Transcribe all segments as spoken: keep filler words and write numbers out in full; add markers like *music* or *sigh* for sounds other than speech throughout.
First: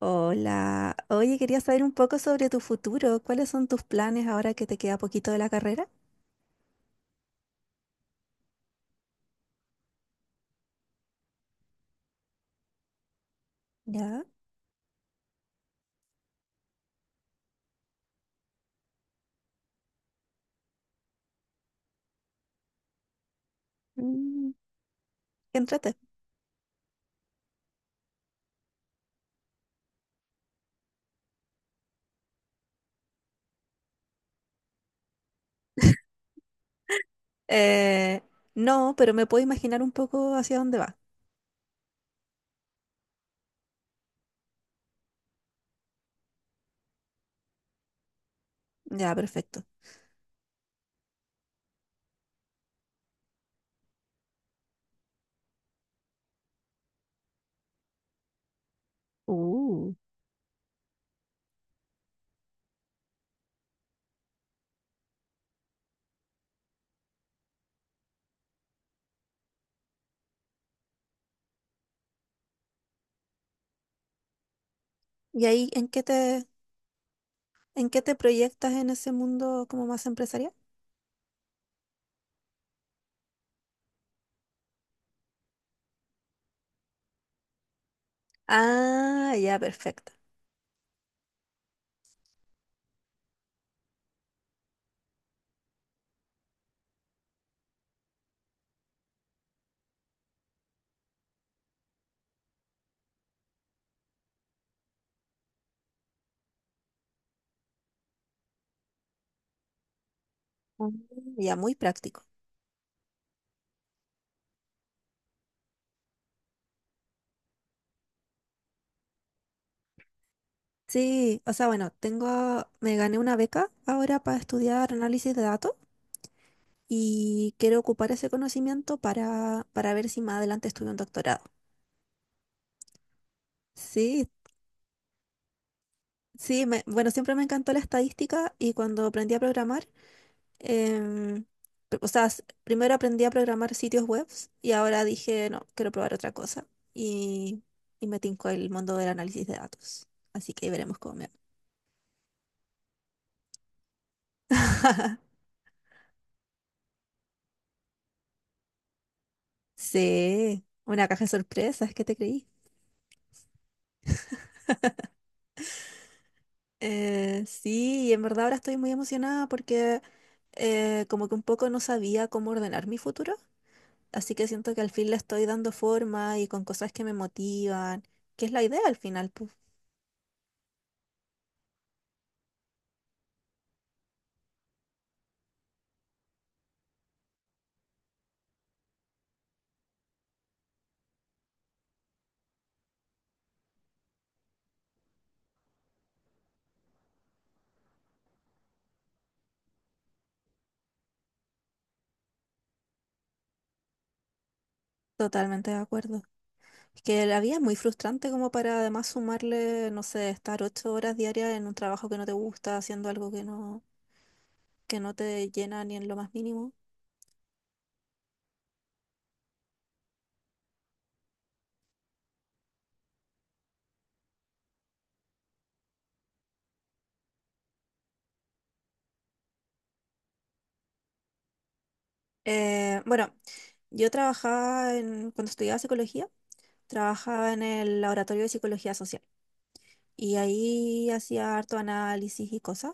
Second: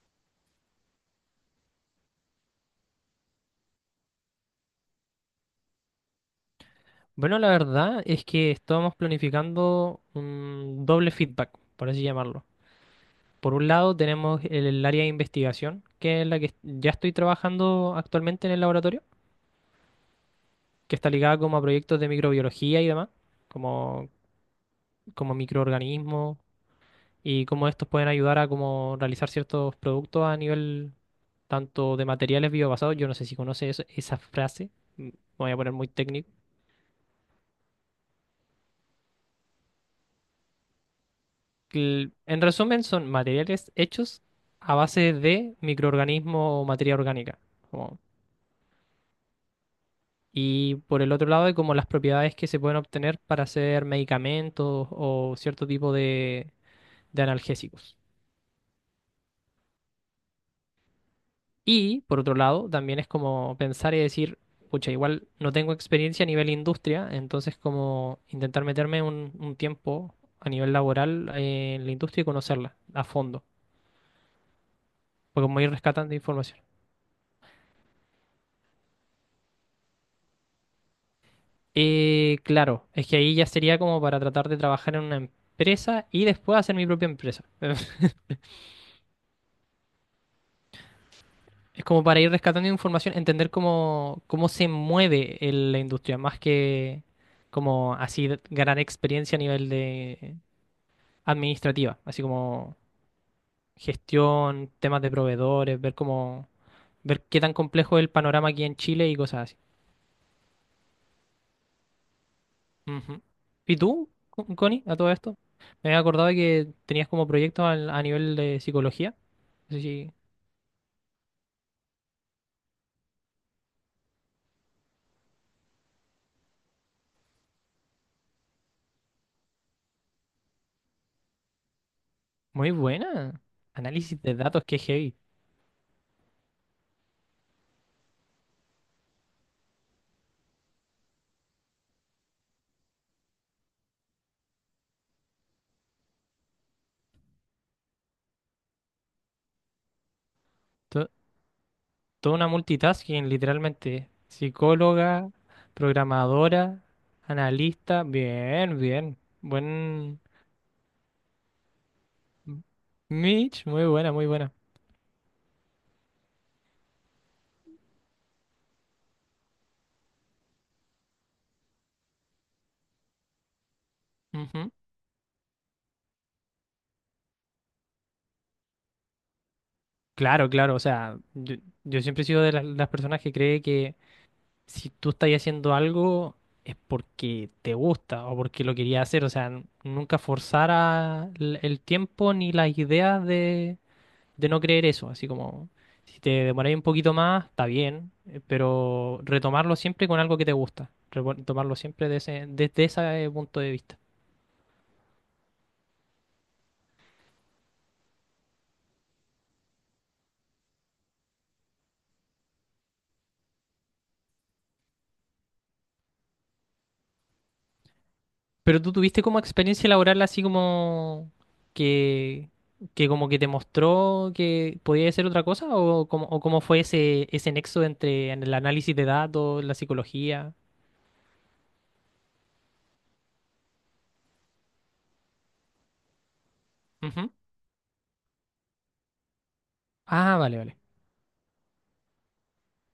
Hola, oye, quería saber un poco sobre tu futuro. ¿Cuáles son tus planes ahora que te queda poquito de la carrera? Bueno, la verdad es que estábamos planificando un doble feedback, por así llamarlo. Por un lado Ya. tenemos el, el área de investigación, que es la que est- ya estoy trabajando actualmente en el laboratorio, que está ligada como a proyectos de microbiología y demás, como, Mm. como Qué entrete. microorganismos y cómo estos pueden ayudar a como realizar ciertos productos a nivel tanto de materiales biobasados. Yo no sé si conoces eso- esa frase, mm, me voy a poner muy técnico. Eh, no, pero me puedo imaginar un poco hacia dónde va. cl- En resumen, son materiales hechos a base de microorganismo o materia orgánica. como- Ya, perfecto. y por el otro lado, hay como las propiedades que se pueden obtener para hacer medicamentos o cierto tipo de, de analgésicos. Uh. Y por otro lado, también es como pensar y decir, pucha, igual no tengo experiencia a nivel industria, entonces como intentar meterme un, un tiempo a nivel laboral eh, en la industria y conocerla a fondo, pues ¿Y como ahí ir en qué rescatando te, información. en qué te proyectas en ese mundo como más empresarial? Eh, claro, es que ahí ya sería como para tratar de trabajar en una empresa y después hacer mi propia empresa. *laughs* Ah, ya, perfecto. Es como para ir rescatando información, entender cómo, cómo se mueve el- la industria, más que como así de- ganar experiencia a nivel de administrativa, así como gestión, temas de proveedores, ver cómo, ver qué tan complejo es el panorama aquí en Chile y cosas así. Ah, ya, muy práctico. Ujú. ¿Y tú, Con- Connie, a todo esto? Me había acordado de que tenías como proyectos al- a nivel de psicología. Sí, Sí, o sea, bueno, tengo, me gané una beca ahora para estudiar análisis de datos. Y quiero ocupar ese conocimiento para, para ver si más adelante estudio un doctorado. muy buena. Análisis Sí, de datos, qué heavy. sí, me- bueno, siempre me encantó la estadística y cuando aprendí a programar, em, pr- o sea, s- primero aprendí a programar sitios web y ahora dije, no, quiero probar otra cosa y, y me tincó el mundo del análisis de datos. Así que ahí veremos To- cómo me va. Toda una multitasking, literalmente. Psicóloga, *laughs* programadora, analista. Bien, bien. Buen. Sí, una caja de sorpresas, ¿qué te creí? Mitch, muy buena, muy buena. Eh, sí, y en verdad ahora estoy muy emocionada porque eh, como que un poco no sabía cómo ordenar mi futuro, así que Ujú. siento que al fin le estoy dando forma y con cosas que me motivan, que es la idea al final, pues, Claro, claro. O sea, yo, yo siempre he sido de las, las personas que cree que si tú estás haciendo algo es porque te gusta o porque lo querías hacer. O sea, n- nunca forzar a l- el tiempo ni las ideas de no creer eso, así como si te demoráis un poquito más, está bien, eh, pero retomarlo siempre con algo que te gusta, repo- retomarlo siempre de ese- desde ese punto de vista. totalmente de acuerdo. Es que la vida es muy frustrante como para además sumarle, no sé, estar ocho horas diarias en un trabajo que no te gusta, haciendo algo que no, que no te llena ni en lo más mínimo. Pero tú tuviste como experiencia laboral así como que, que como que te mostró que podía ser otra cosa o cómo, o cómo fue ese, ese nexo entre el análisis de datos, la psicología. Eh, bueno, yo trabajaba en, cuando estudiaba psicología, Ujú. trabajaba en el laboratorio de psicología social. Y Ah, vale, vale, ahí hacía harto análisis y cosas.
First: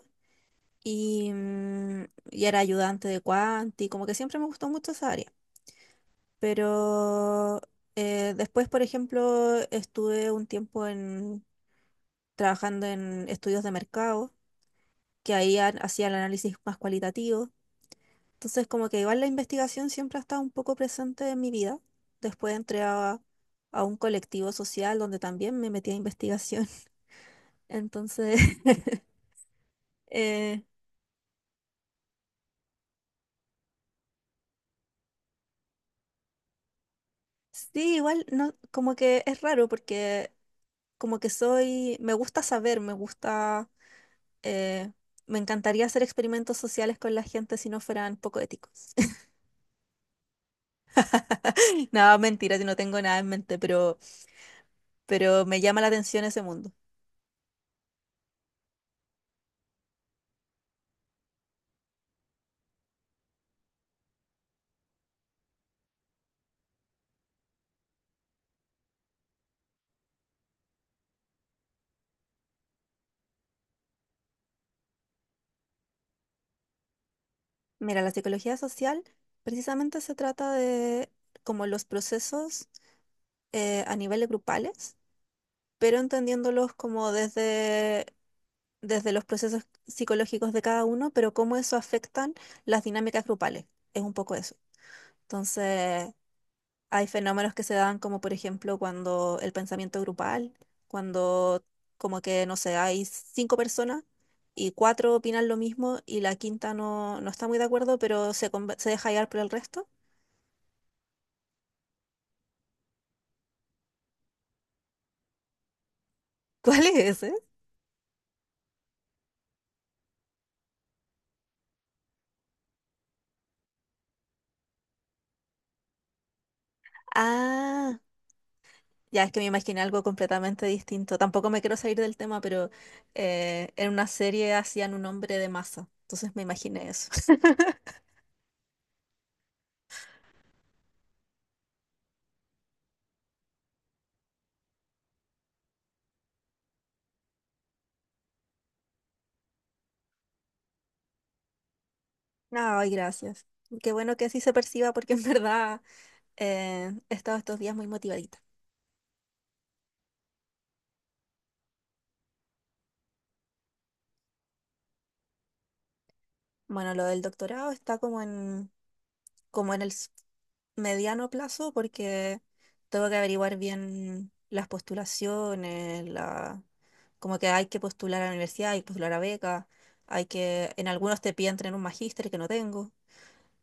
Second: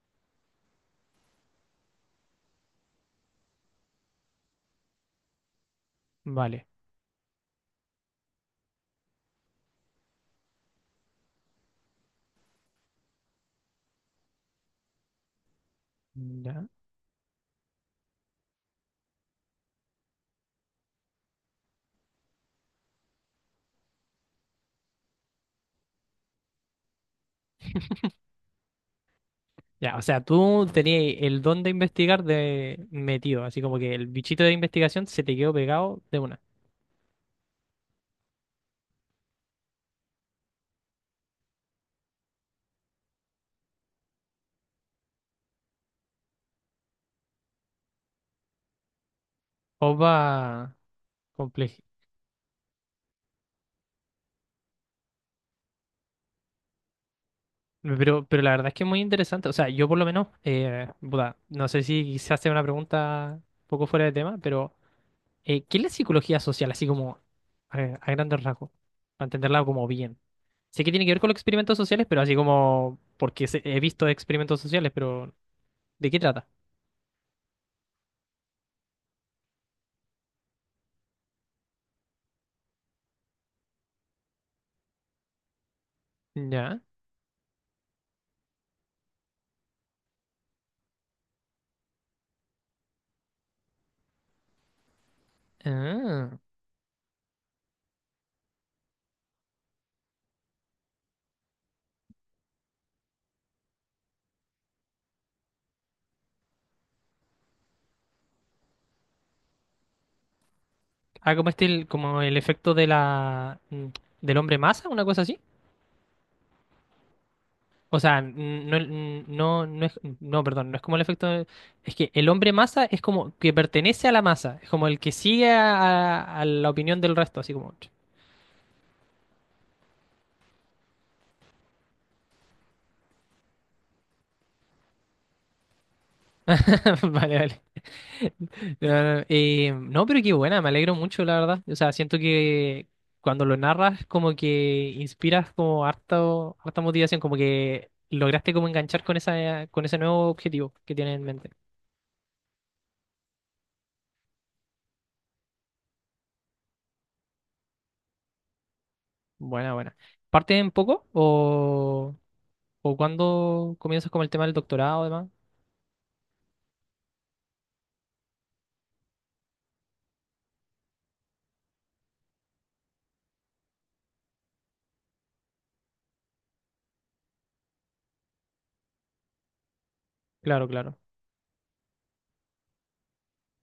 Y, mm, y era ayudante de cuanti, como que siempre me gustó mucho esa área. vale. Pero eh, después, por ejemplo, estuve un tiempo en, trabajando en estudios de mercado, que ahí ha- hacía el análisis más cualitativo. Entonces, como que igual la investigación siempre ha estado un poco presente en mi vida. Después entré a, a, un colectivo social donde también me metí a investigación. *laughs* Entonces, *laughs* Ya, o sea, eh, tú tenías el don de investigar de metido, así como que el bichito de investigación se te quedó pegado de una. sí, igual no, como que es raro porque como que soy, me gusta saber, me gusta, eh, me encantaría hacer experimentos sociales con la gente si no fueran poco éticos. *laughs* Opa, complejo. No, mentira, yo no tengo nada en mente, pero, pero me llama la atención ese mundo. Pero, pero la verdad es que es muy interesante. O sea, yo por lo menos, eh, puta, no sé si quizás sea una pregunta un poco fuera de tema, pero eh, ¿qué es la psicología social? Así como a, a grandes rasgos, para entenderla como bien. Sé que tiene que ver con los experimentos sociales, pero así como porque se- he visto experimentos sociales, pero ¿de qué trata? Mira, la psicología social precisamente se trata de como los procesos eh, a niveles grupales, pero entendiéndolos Ya. como desde desde los procesos psicológicos de cada uno, pero cómo eso afectan las dinámicas grupales. Es un poco eso. Entonces, Ah. hay fenómenos que se dan como por ejemplo cuando el pensamiento grupal, cuando como que, no sé, hay cinco personas y cuatro opinan lo mismo y la quinta no, no está muy de acuerdo, pero se, conven- se deja llevar por el resto. Ah, como este, el- como el efecto de la mm, del hombre masa, una cosa así. *laughs* ¿Cuál es ese? O sea, n- no, n- no, no es, no, perdón, no es como el efecto. de- Es que el hombre masa es como que pertenece a la masa, es como el que sigue a, a la opinión del resto, así como. Ah, ya es que me imaginé algo completamente distinto. Tampoco me quiero salir del tema, pero eh, en una serie hacían un hombre de masa. Entonces me *laughs* imaginé eso. Vale, *laughs* vale. No, no, no, eh, no, pero qué buena, me alegro mucho, la verdad. O sea, siento que cuando lo narras, como que inspiras como harto, harta motivación, como que lograste como enganchar con esa, con ese nuevo objetivo que tienes en mente. Ay, gracias. Qué bueno que así se perciba porque en *laughs* verdad eh, he estado estos días muy motivadita. Buena, buena. ¿Parte en poco? ¿O, o cuándo comienzas con el tema del doctorado, además? Bueno, lo del doctorado está como en, como en el s- mediano plazo porque tengo que averiguar bien las postulaciones, la, como que hay que postular a la universidad, hay que postular a becas, hay Claro, que, en claro. algunos te piden tener un magíster que no tengo.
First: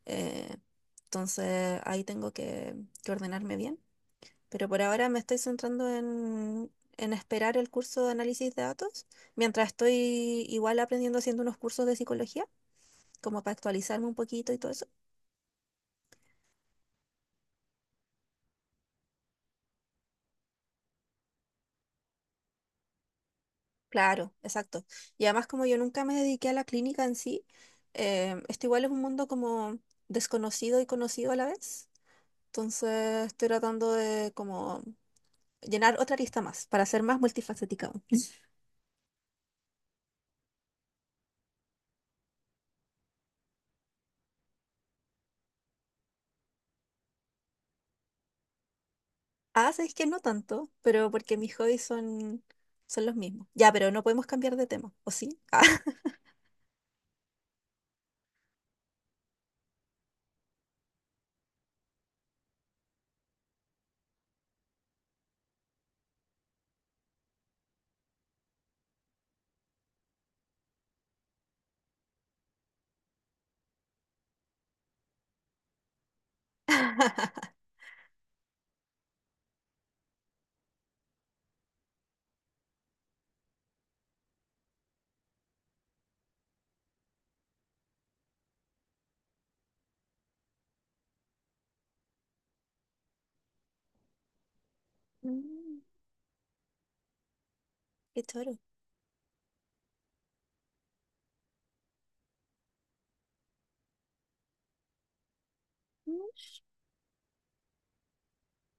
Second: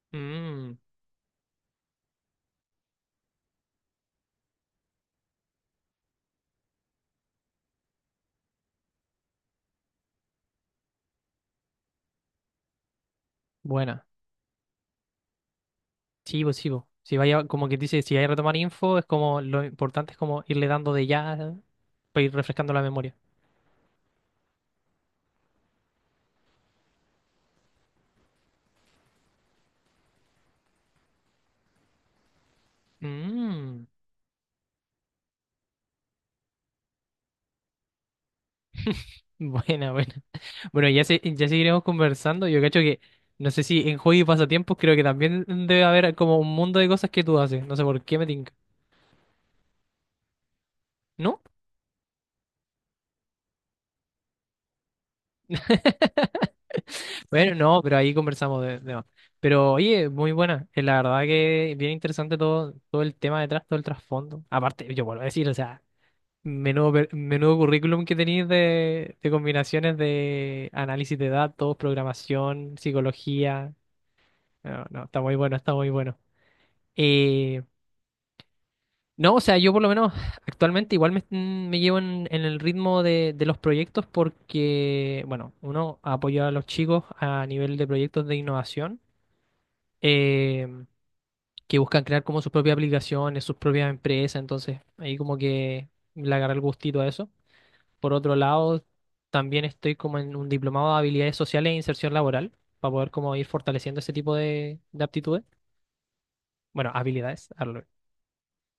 Eh, Mm, entonces ahí tengo que, que ordenarme bien. Pero por ahora me estoy centrando en, en, esperar el curso de análisis de datos, mientras estoy igual aprendiendo haciendo unos cursos de psicología, como para buena. actualizarme un poquito y todo eso. Sí, pues sí, pues. Si vaya, como que dice, si hay que retomar info, es como lo importante es como irle dando de ya para ir refrescando la memoria. Claro, exacto. Y además como yo nunca me dediqué a la clínica en sí, eh, esto igual es un mundo como desconocido y conocido a la vez. Entonces estoy Mm, tratando de como llenar otra lista más para ser más multifacética. *laughs* buena, buena. Bueno, ya, se, ya seguiremos conversando. Yo cacho que, no sé si en hobby y pasatiempos, creo que también debe haber como un mundo de cosas que tú haces. No sé por qué me tinca. Ah, sabéis que no tanto, pero porque ¿No? mis hobbies son, son los mismos. Ya, pero no podemos cambiar de tema, ¿o sí? Ah, *laughs* *laughs* Bueno, no, pero ahí conversamos de, de más. Pero oye, muy buena. Eh, La verdad que bien interesante todo, todo el tema detrás, todo el trasfondo. Aparte, yo vuelvo a decir, o sea, menudo, per- menudo currículum que tenéis de, de combinaciones de análisis de datos, programación, psicología. No, no, está muy bueno, está muy bueno. Eh, no, o sea, yo por lo menos actualmente igual me, mm, me llevo en, en el ritmo de, de los proyectos porque, bueno, uno apoya a los chicos a nivel de proyectos de innovación. eh, que buscan crear como sus propias aplicaciones, sus propias empresas, entonces ahí como Mm, que le agarré el gustito a eso. Por qué otro choro. lado, también estoy como en un diplomado de habilidades sociales e inserción laboral, para poder como ir fortaleciendo ese tipo de, de aptitudes, Mm. bueno, habilidades, hazlo.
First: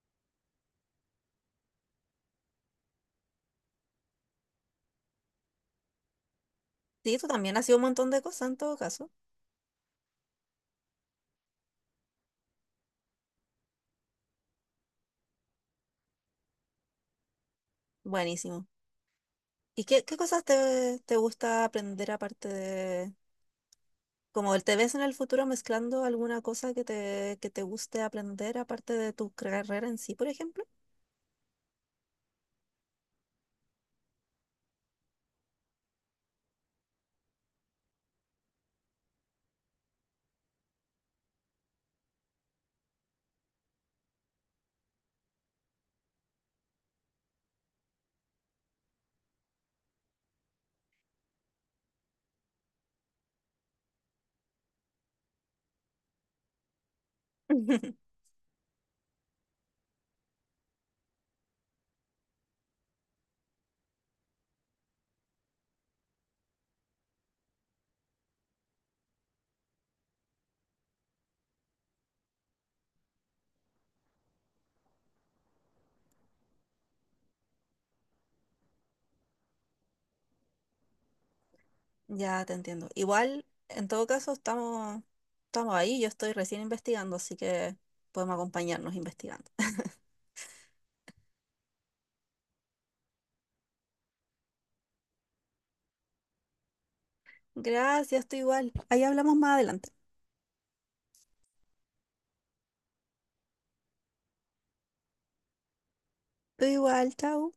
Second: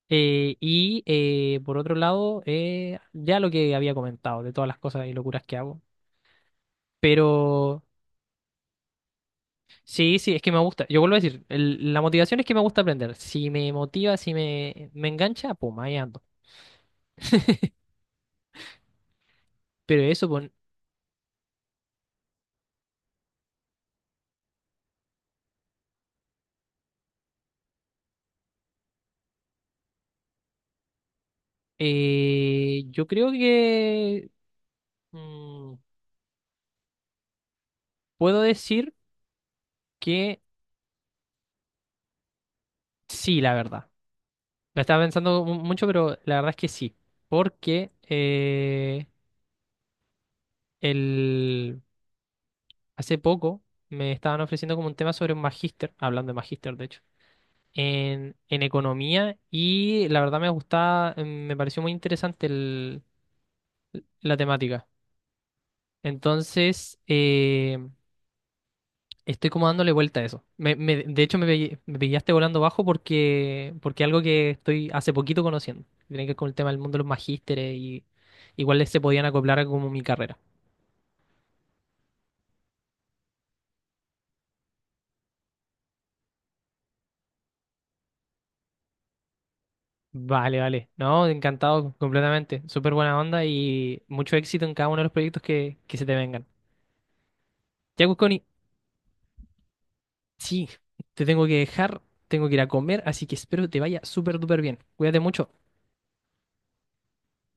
Eh, y eh, por otro lado, eh, ya lo que había comentado, de todas las cosas y locuras que hago. Sí, tú también has sido un Pero montón de cosas en todo caso. sí, sí, es que me gusta. Yo vuelvo a decir, el- la motivación es que me gusta aprender. Si me motiva, si me, me engancha, pum, ahí ando. Buenísimo. ¿Y qué, Pero qué eso, cosas pon- te, te gusta aprender aparte de... Como el te ves en el futuro mezclando alguna cosa que te, que te guste aprender aparte de tu carrera en sí, por ejemplo? eh, yo creo que mm, puedo decir que sí, la verdad. La estaba pensando mu- mucho, pero la verdad es que sí. Porque eh, el, hace poco me estaban ofreciendo como un tema sobre un magíster, hablando de magíster, de hecho, *laughs* en, en economía y la verdad me gustaba, em, me pareció muy interesante el- la temática. Entonces, eh, estoy como dándole vuelta a eso. Me- me- de hecho, me, pe- me pillaste volando bajo porque, porque algo que estoy hace poquito conociendo que tiene que ver con el tema del mundo de los magísteres y igual se podían acoplar a como mi carrera. Ya te entiendo. Igual, en todo caso, estamos, estamos ahí. Yo estoy recién investigando, así que podemos acompañarnos investigando. Vale, vale. No, encantado completamente. Súper buena onda y mucho éxito en cada uno de los proyectos que, que se te vengan. Ya, Gracias, tú Cusconi, igual. Ahí hablamos más adelante. sí, te tengo que dejar, tengo que ir a comer, así que espero te vaya súper duper bien. Cuídate mucho. Tú igual, chao.